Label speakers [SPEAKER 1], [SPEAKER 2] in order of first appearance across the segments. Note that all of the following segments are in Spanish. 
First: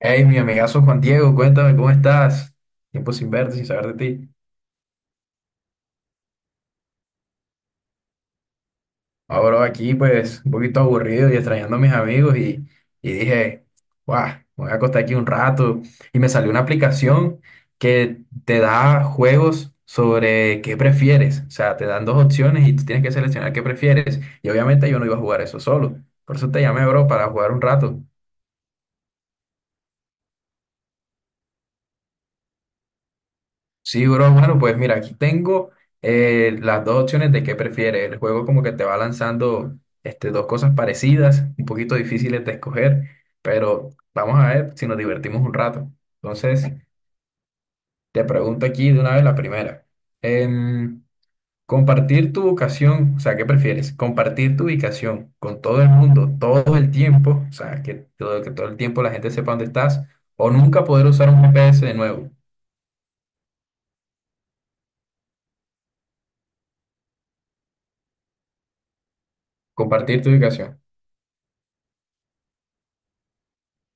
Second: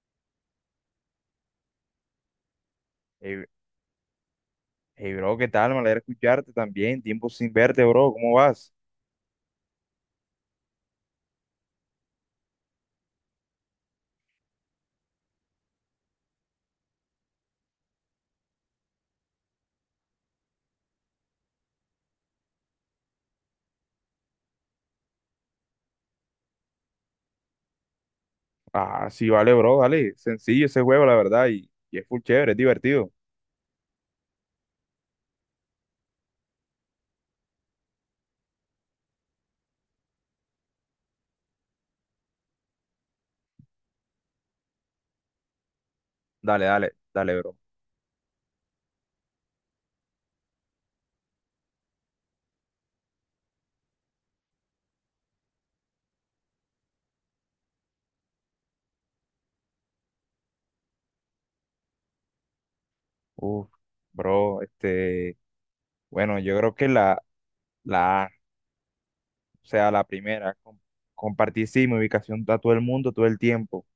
[SPEAKER 1] Hey, mi amigazo Juan Diego, cuéntame cómo estás. Tiempo sin
[SPEAKER 2] Hey,
[SPEAKER 1] verte, sin saber de ti.
[SPEAKER 2] hey, bro, ¿qué tal? Me alegra escucharte también. Tiempo sin verte, bro. ¿Cómo vas?
[SPEAKER 1] Ahora aquí, pues, un poquito aburrido y extrañando a mis amigos y dije, guau, me voy a acostar aquí un rato. Y me salió una aplicación que te da juegos sobre qué prefieres. O sea, te dan dos opciones y tú tienes que seleccionar qué prefieres. Y obviamente yo no iba a jugar eso solo. Por eso te llamé, bro, para jugar un rato.
[SPEAKER 2] Ah, sí, vale, bro. Dale. Sencillo ese juego, la verdad. Y es full chévere, es divertido.
[SPEAKER 1] Sí, bro, bueno, pues mira, aquí tengo las dos opciones de qué prefieres. El juego como que te va lanzando dos cosas parecidas, un poquito difíciles de escoger, pero vamos a ver si nos divertimos un rato.
[SPEAKER 2] Dale,
[SPEAKER 1] Entonces,
[SPEAKER 2] dale, dale, bro.
[SPEAKER 1] te pregunto aquí de una vez la primera. Em, compartir tu ubicación, o sea, ¿qué prefieres? ¿Compartir tu ubicación con todo el mundo, todo el tiempo? O sea, que todo el tiempo la gente sepa dónde estás, o nunca poder usar un GPS de nuevo.
[SPEAKER 2] Uf, bro, Bueno, yo creo que la A, o sea, la
[SPEAKER 1] Compartir tu
[SPEAKER 2] primera,
[SPEAKER 1] ubicación.
[SPEAKER 2] compartir sí mi ubicación a todo el mundo todo el tiempo.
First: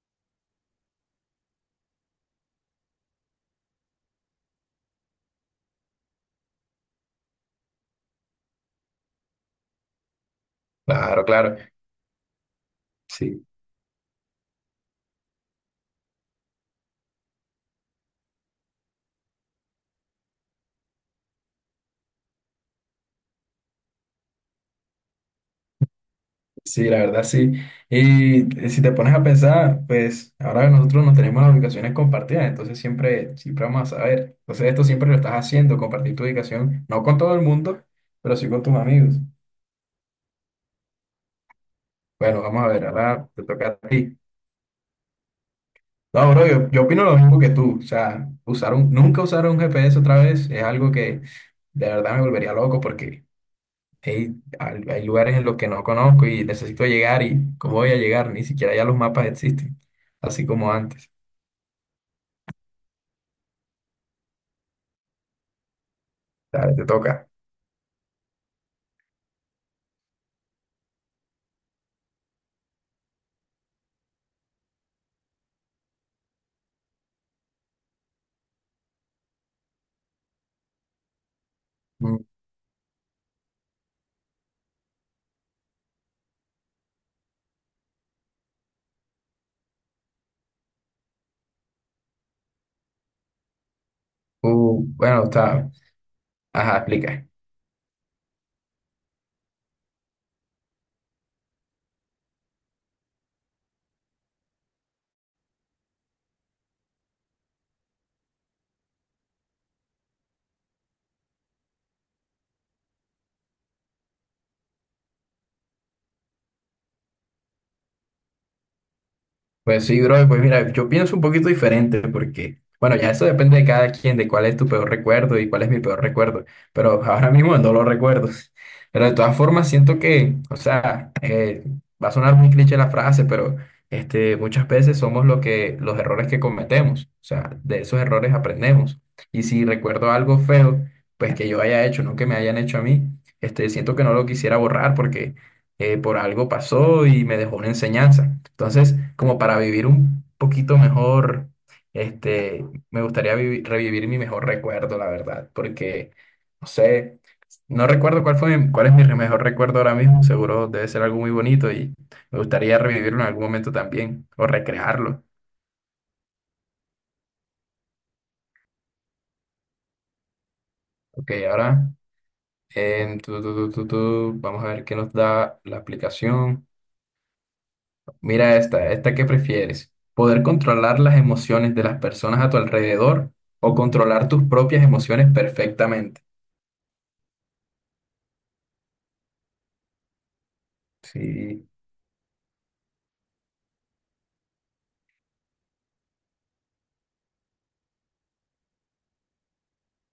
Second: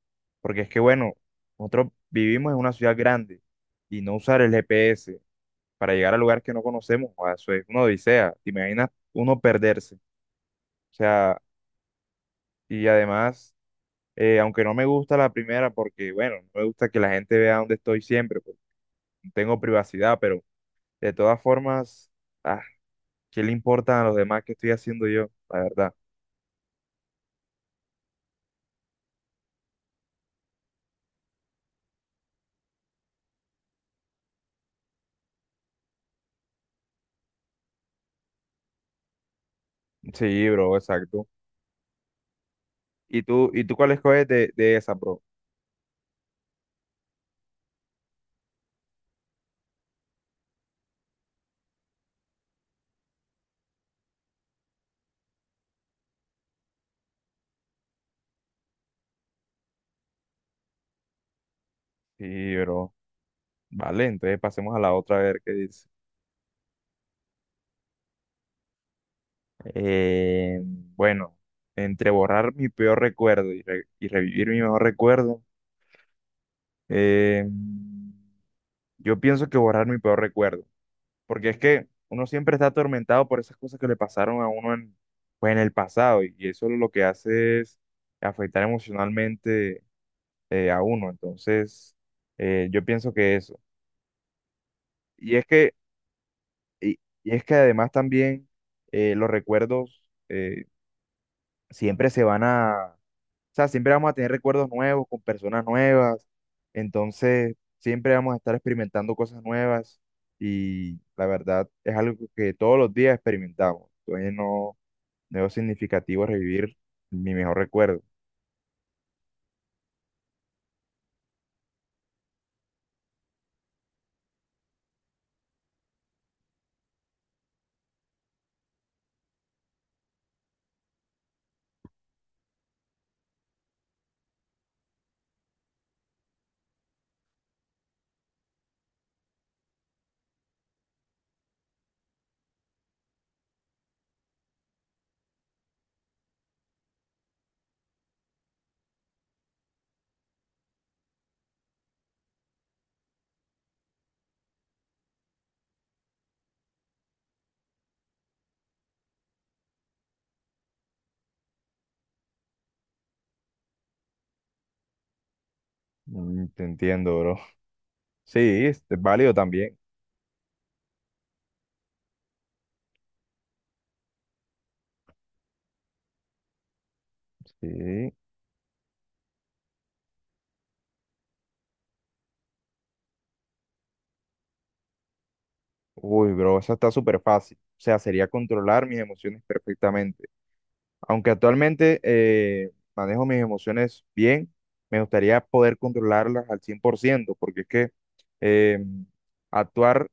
[SPEAKER 2] Porque es que, bueno, nosotros vivimos en una ciudad grande y no usar el GPS para llegar a lugares que no conocemos, joda, eso es una odisea. ¿Te imaginas uno perderse? O
[SPEAKER 1] Claro,
[SPEAKER 2] sea.
[SPEAKER 1] claro.
[SPEAKER 2] Y
[SPEAKER 1] Sí.
[SPEAKER 2] además, aunque no me gusta la primera, porque bueno, no me gusta que la gente vea dónde estoy siempre, porque no tengo privacidad, pero de todas formas, ah, ¿qué le importa a los demás qué estoy haciendo yo? La verdad.
[SPEAKER 1] Sí, la verdad sí. Y si te pones a pensar, pues ahora nosotros no tenemos las ubicaciones compartidas, entonces siempre, siempre vamos a saber. Entonces esto siempre lo estás haciendo, compartir tu ubicación, no con todo el mundo, pero sí con tus amigos.
[SPEAKER 2] Sí, bro, exacto.
[SPEAKER 1] Bueno, vamos a ver, ahora te
[SPEAKER 2] Y
[SPEAKER 1] toca
[SPEAKER 2] tú
[SPEAKER 1] a
[SPEAKER 2] cuál
[SPEAKER 1] ti.
[SPEAKER 2] escoges de esa, bro?
[SPEAKER 1] No, bro, yo opino lo mismo que tú. O sea, nunca usar un GPS otra vez es algo que de verdad me volvería loco porque hey, hay lugares en los que no conozco y necesito llegar, y ¿cómo voy a llegar? Ni siquiera ya los mapas existen, así como antes.
[SPEAKER 2] Sí, bro. Vale, entonces pasemos a la otra a ver qué dice.
[SPEAKER 1] Dale, te toca.
[SPEAKER 2] Bueno, entre borrar mi peor recuerdo y revivir mi mejor recuerdo, eh, yo pienso que borrar mi peor recuerdo, porque es que
[SPEAKER 1] Mm.
[SPEAKER 2] uno siempre está atormentado por esas cosas que le pasaron a uno en, pues en el pasado y eso lo que hace es afectar emocionalmente a uno. Entonces, yo pienso que eso.
[SPEAKER 1] Bueno,
[SPEAKER 2] Y es
[SPEAKER 1] está.
[SPEAKER 2] que,
[SPEAKER 1] Ajá,
[SPEAKER 2] y,
[SPEAKER 1] explica.
[SPEAKER 2] y es que además también los recuerdos siempre se van a, o sea, siempre vamos a tener recuerdos nuevos con personas nuevas. Entonces, siempre vamos a estar experimentando cosas nuevas y la verdad es algo que todos los días experimentamos. Entonces, no Debo significativo revivir mi mejor recuerdo.
[SPEAKER 1] Pues sí, bro, pues mira, yo pienso un poquito diferente porque, bueno, ya eso depende de cada quien, de cuál es tu peor recuerdo y cuál es mi peor recuerdo, pero ahora mismo no lo recuerdo. Pero de todas formas siento que, o sea, va a sonar muy cliché la frase, pero muchas veces somos lo que, los errores que cometemos. O sea, de esos errores aprendemos. Y si recuerdo algo feo, pues que yo haya hecho, no que me hayan hecho a mí, siento que no lo quisiera borrar porque por algo pasó y me dejó una enseñanza. Entonces, como para vivir un poquito mejor, este, me gustaría revivir mi mejor recuerdo, la verdad, porque, no sé, no recuerdo cuál fue, cuál es mi mejor recuerdo ahora mismo, seguro debe ser algo muy bonito y me gustaría revivirlo en algún momento también o recrearlo.
[SPEAKER 2] Mm, te entiendo, bro. Sí, es válido también.
[SPEAKER 1] Ok, ahora, vamos a ver qué nos da la aplicación.
[SPEAKER 2] Sí.
[SPEAKER 1] Mira esta, esta que prefieres. ¿Poder controlar las emociones de las personas a tu alrededor o controlar tus propias emociones perfectamente?
[SPEAKER 2] Uy, bro, eso está súper fácil. O sea, sería controlar mis emociones perfectamente. Aunque
[SPEAKER 1] Sí.
[SPEAKER 2] actualmente manejo mis emociones bien, me gustaría poder controlarlas al 100% porque es que eh, actuar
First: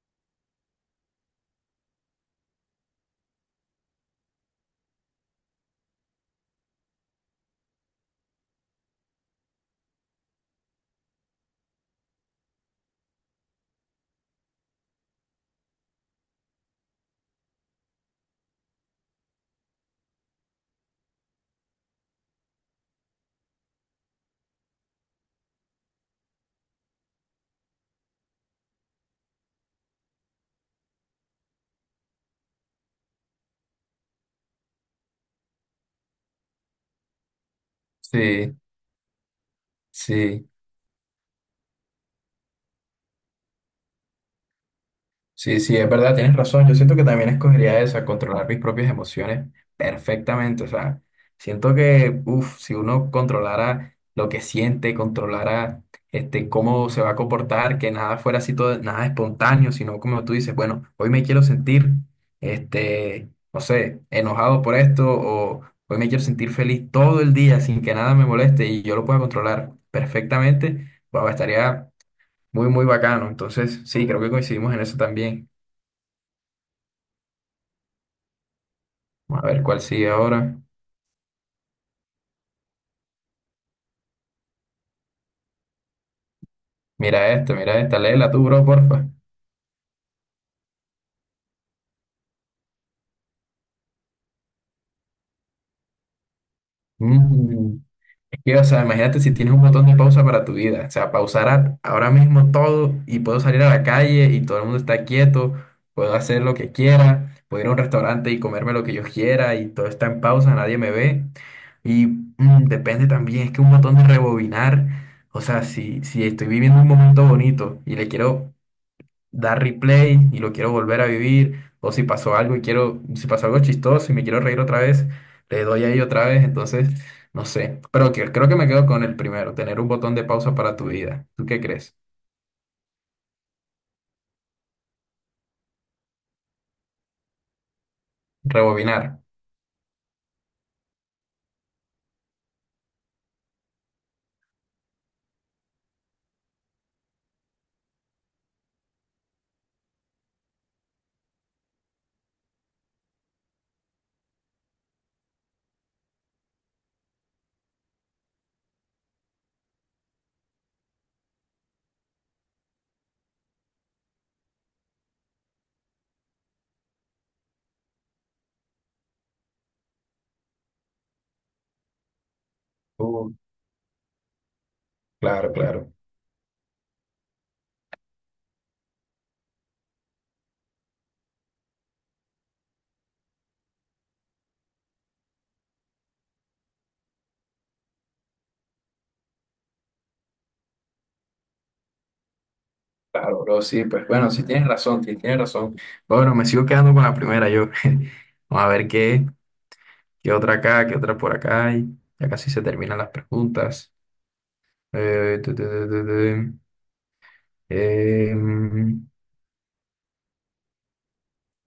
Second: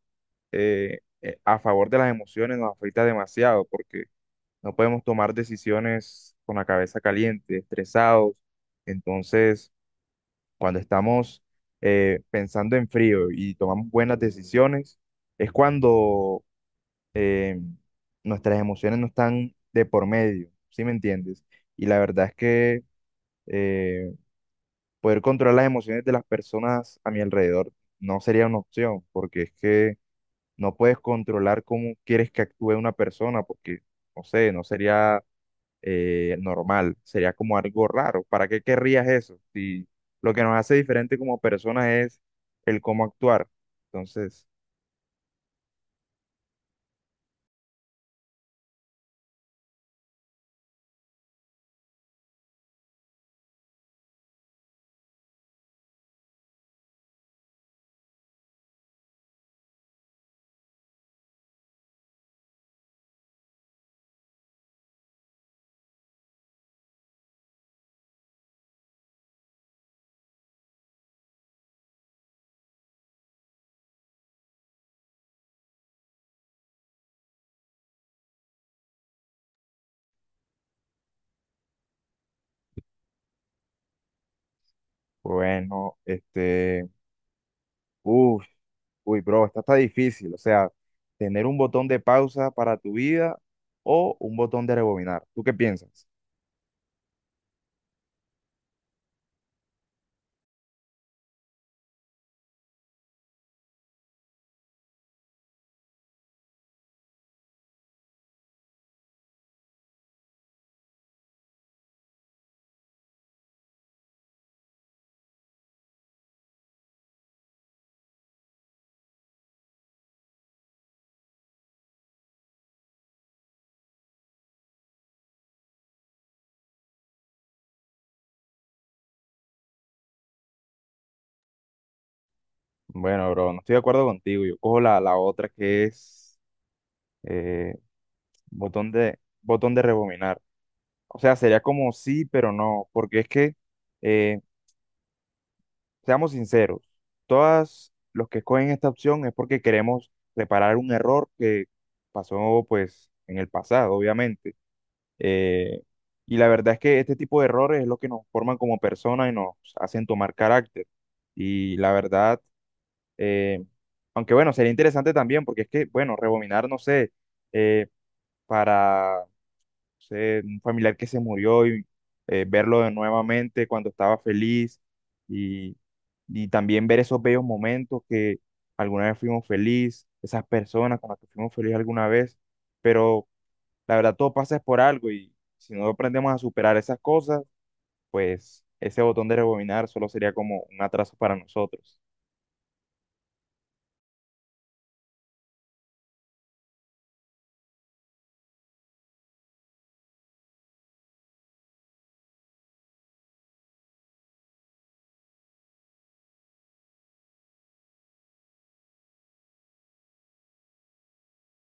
[SPEAKER 2] a favor de las emociones nos afecta demasiado, porque no podemos tomar decisiones con la cabeza caliente, estresados. Entonces cuando estamos pensando en frío y tomamos buenas decisiones, es cuando eh, nuestras emociones no están de por medio, ¿sí me entiendes? Y la verdad es que eh, poder controlar las emociones de las personas a mi alrededor no sería una opción, porque es que no puedes controlar cómo quieres que actúe una persona, porque, no sé, no sería normal, sería como algo raro. ¿Para
[SPEAKER 1] Sí,
[SPEAKER 2] qué querrías eso? Si lo que
[SPEAKER 1] sí.
[SPEAKER 2] nos hace diferente como personas es el cómo actuar. Entonces,
[SPEAKER 1] Sí, sí, es verdad, tienes razón. Yo siento que también escogería esa, controlar mis propias emociones perfectamente. O sea, siento que, uff, si uno controlara lo que siente, controlara cómo se va a comportar, que nada fuera así todo, nada espontáneo, sino como tú dices, bueno, hoy me quiero sentir, no sé, enojado por esto, o hoy me quiero sentir feliz todo el día sin que nada me moleste y yo lo pueda controlar perfectamente, pues estaría muy, muy bacano. Entonces, sí, creo que coincidimos en eso también. A ver cuál sigue ahora.
[SPEAKER 2] bueno,
[SPEAKER 1] Mira esta, léela
[SPEAKER 2] uff,
[SPEAKER 1] tú, bro, porfa.
[SPEAKER 2] uy, bro, esta está difícil. O sea, tener un botón de pausa para tu vida o un botón de rebobinar. ¿Tú qué piensas?
[SPEAKER 1] Mm. Es que, o sea, imagínate si tienes un botón de pausa para tu vida. O sea, pausar ahora mismo todo y puedo salir a la calle y todo el mundo está quieto, puedo hacer lo que quiera, puedo ir a un restaurante y comerme lo que yo quiera y todo está en pausa, nadie me ve. Y mm, depende también, es que un botón de rebobinar, o sea, si estoy viviendo un momento bonito y le quiero dar replay y lo quiero volver a vivir, o si pasó algo y quiero, si pasó algo chistoso y me quiero reír otra vez, le doy ahí otra vez, entonces, no sé, creo que me quedo con el primero, tener un botón de pausa para tu vida. ¿Tú qué crees?
[SPEAKER 2] Bueno, bro, no estoy de acuerdo contigo. Yo cojo la otra que es eh,
[SPEAKER 1] Rebobinar.
[SPEAKER 2] botón de rebobinar. O sea, sería como sí, pero no, porque es que em, seamos sinceros, todas los que escogen esta opción es porque queremos reparar un error que pasó pues en el pasado, obviamente. Eh, y la verdad es que este tipo de errores es lo que nos forman como personas y nos hacen tomar carácter. Y la verdad, eh, aunque bueno, sería interesante también porque es que, bueno, rebobinar, no sé, eh, para sé, un familiar que se murió y verlo de
[SPEAKER 1] Uh,
[SPEAKER 2] nuevamente cuando estaba feliz
[SPEAKER 1] claro,
[SPEAKER 2] y,
[SPEAKER 1] claro,
[SPEAKER 2] y también ver esos bellos momentos que alguna vez fuimos feliz, esas personas con las que fuimos feliz alguna vez, pero la verdad todo pasa es por algo y si no aprendemos a superar esas cosas, pues ese botón de rebobinar solo sería como un atraso para nosotros.
[SPEAKER 1] claro, bro, sí, pues bueno, sí tienes razón, sí tienes razón. Bueno, me sigo quedando con la primera yo. Vamos a ver qué, qué otra acá, qué otra por acá. Y ya casi se terminan las preguntas. Tu, tu, tu, tu, tu. Em,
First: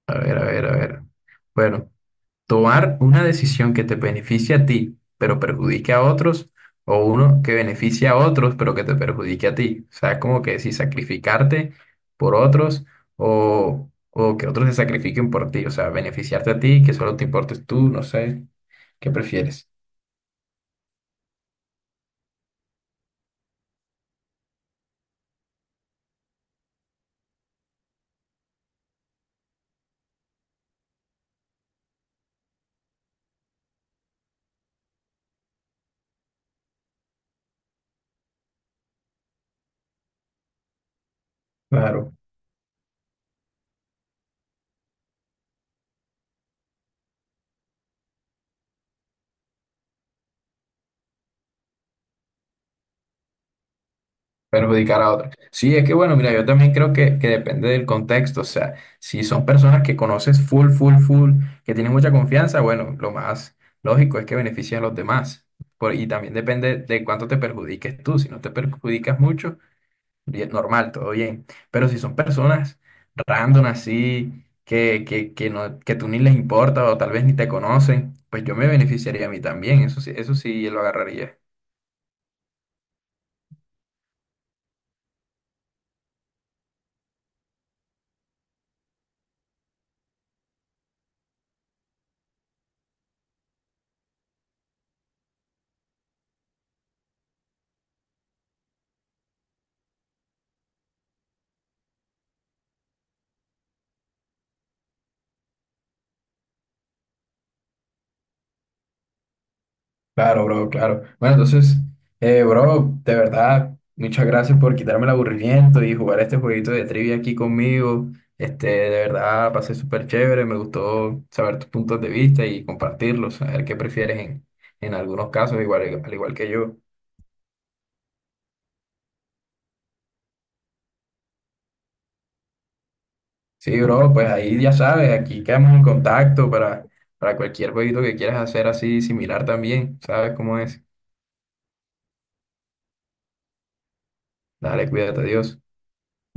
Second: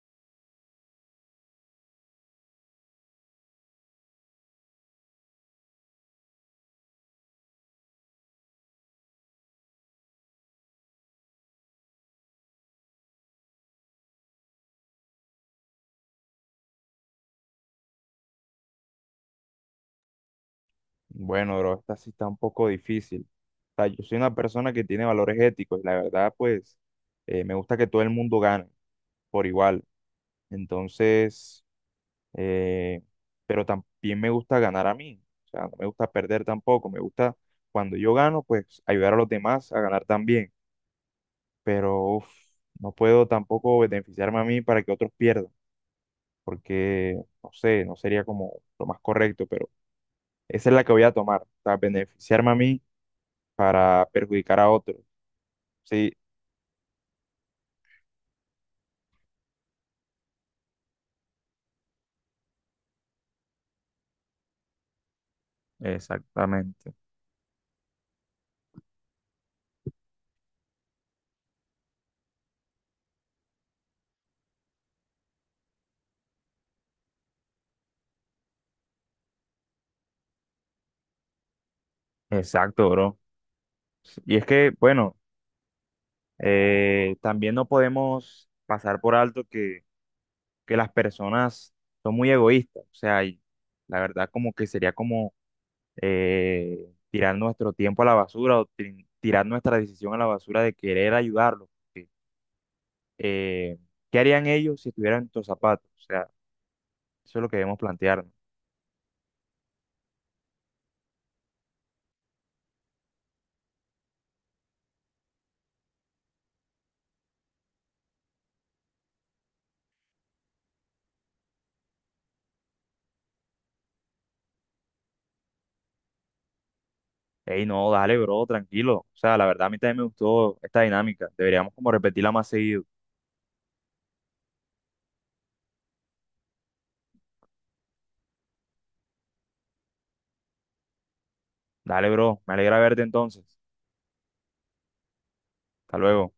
[SPEAKER 1] A ver, a ver, a ver. Bueno, tomar una decisión que te beneficie a ti, pero perjudique a otros, o uno que beneficie a otros, pero que te perjudique a ti. O sea, es como que si sacrificarte por otros o que otros se sacrifiquen por ti. O sea, beneficiarte a ti, que solo te importes tú, no sé. ¿Qué prefieres?
[SPEAKER 2] Bueno, bro, esta sí está un poco difícil. O sea, yo soy una persona que tiene valores éticos y la verdad, pues, me gusta que todo el mundo gane por igual. Entonces, eh, pero también me gusta ganar a mí. O sea, no me gusta perder tampoco. Me gusta cuando yo gano, pues ayudar a los demás a ganar también. Pero
[SPEAKER 1] Claro.
[SPEAKER 2] uf, no puedo tampoco beneficiarme a mí para que otros pierdan, porque no sé, no sería como lo más correcto, pero esa es la que voy a tomar. O sea, beneficiarme a mí para perjudicar a otros.
[SPEAKER 1] Perjudicar a otros. Sí, es que
[SPEAKER 2] Sí,
[SPEAKER 1] bueno, mira, yo también creo que depende del contexto, o sea, si son personas que conoces full, full, full, que tienen mucha confianza, bueno, lo más lógico es que beneficien a los demás. Y también depende
[SPEAKER 2] exactamente.
[SPEAKER 1] de cuánto te perjudiques tú. Si no te perjudicas mucho, bien, normal, todo bien. Pero si son personas random así, no, que tú ni les importa o tal vez ni te conocen, pues yo me beneficiaría a mí también, eso sí lo agarraría.
[SPEAKER 2] Exacto, bro. Y es que, bueno. También no podemos pasar por alto que las personas son muy egoístas, o sea, y la verdad como que sería como tirar nuestro tiempo a la basura o tirar nuestra decisión a la basura de querer ayudarlos, porque, eh, ¿qué harían ellos si estuvieran en tus zapatos? O sea, eso es lo que debemos plantearnos.
[SPEAKER 1] Claro, bro, claro. Bueno, entonces, bro, de verdad, muchas gracias por quitarme el aburrimiento y jugar este jueguito de trivia aquí conmigo. Este, de verdad, pasé súper chévere, me gustó saber tus puntos de vista y compartirlos, saber qué prefieres en algunos casos, igual, al igual que yo.
[SPEAKER 2] Ey, no, dale, bro, tranquilo. O sea, la verdad a mí también me gustó esta dinámica. Deberíamos como repetirla más seguido.
[SPEAKER 1] Sí, bro, pues ahí ya sabes, aquí quedamos en contacto para cualquier jueguito que quieras hacer así similar también, ¿sabes cómo es?
[SPEAKER 2] Dale, bro, me alegra verte entonces.
[SPEAKER 1] Dale, cuídate, Dios.
[SPEAKER 2] Hasta luego.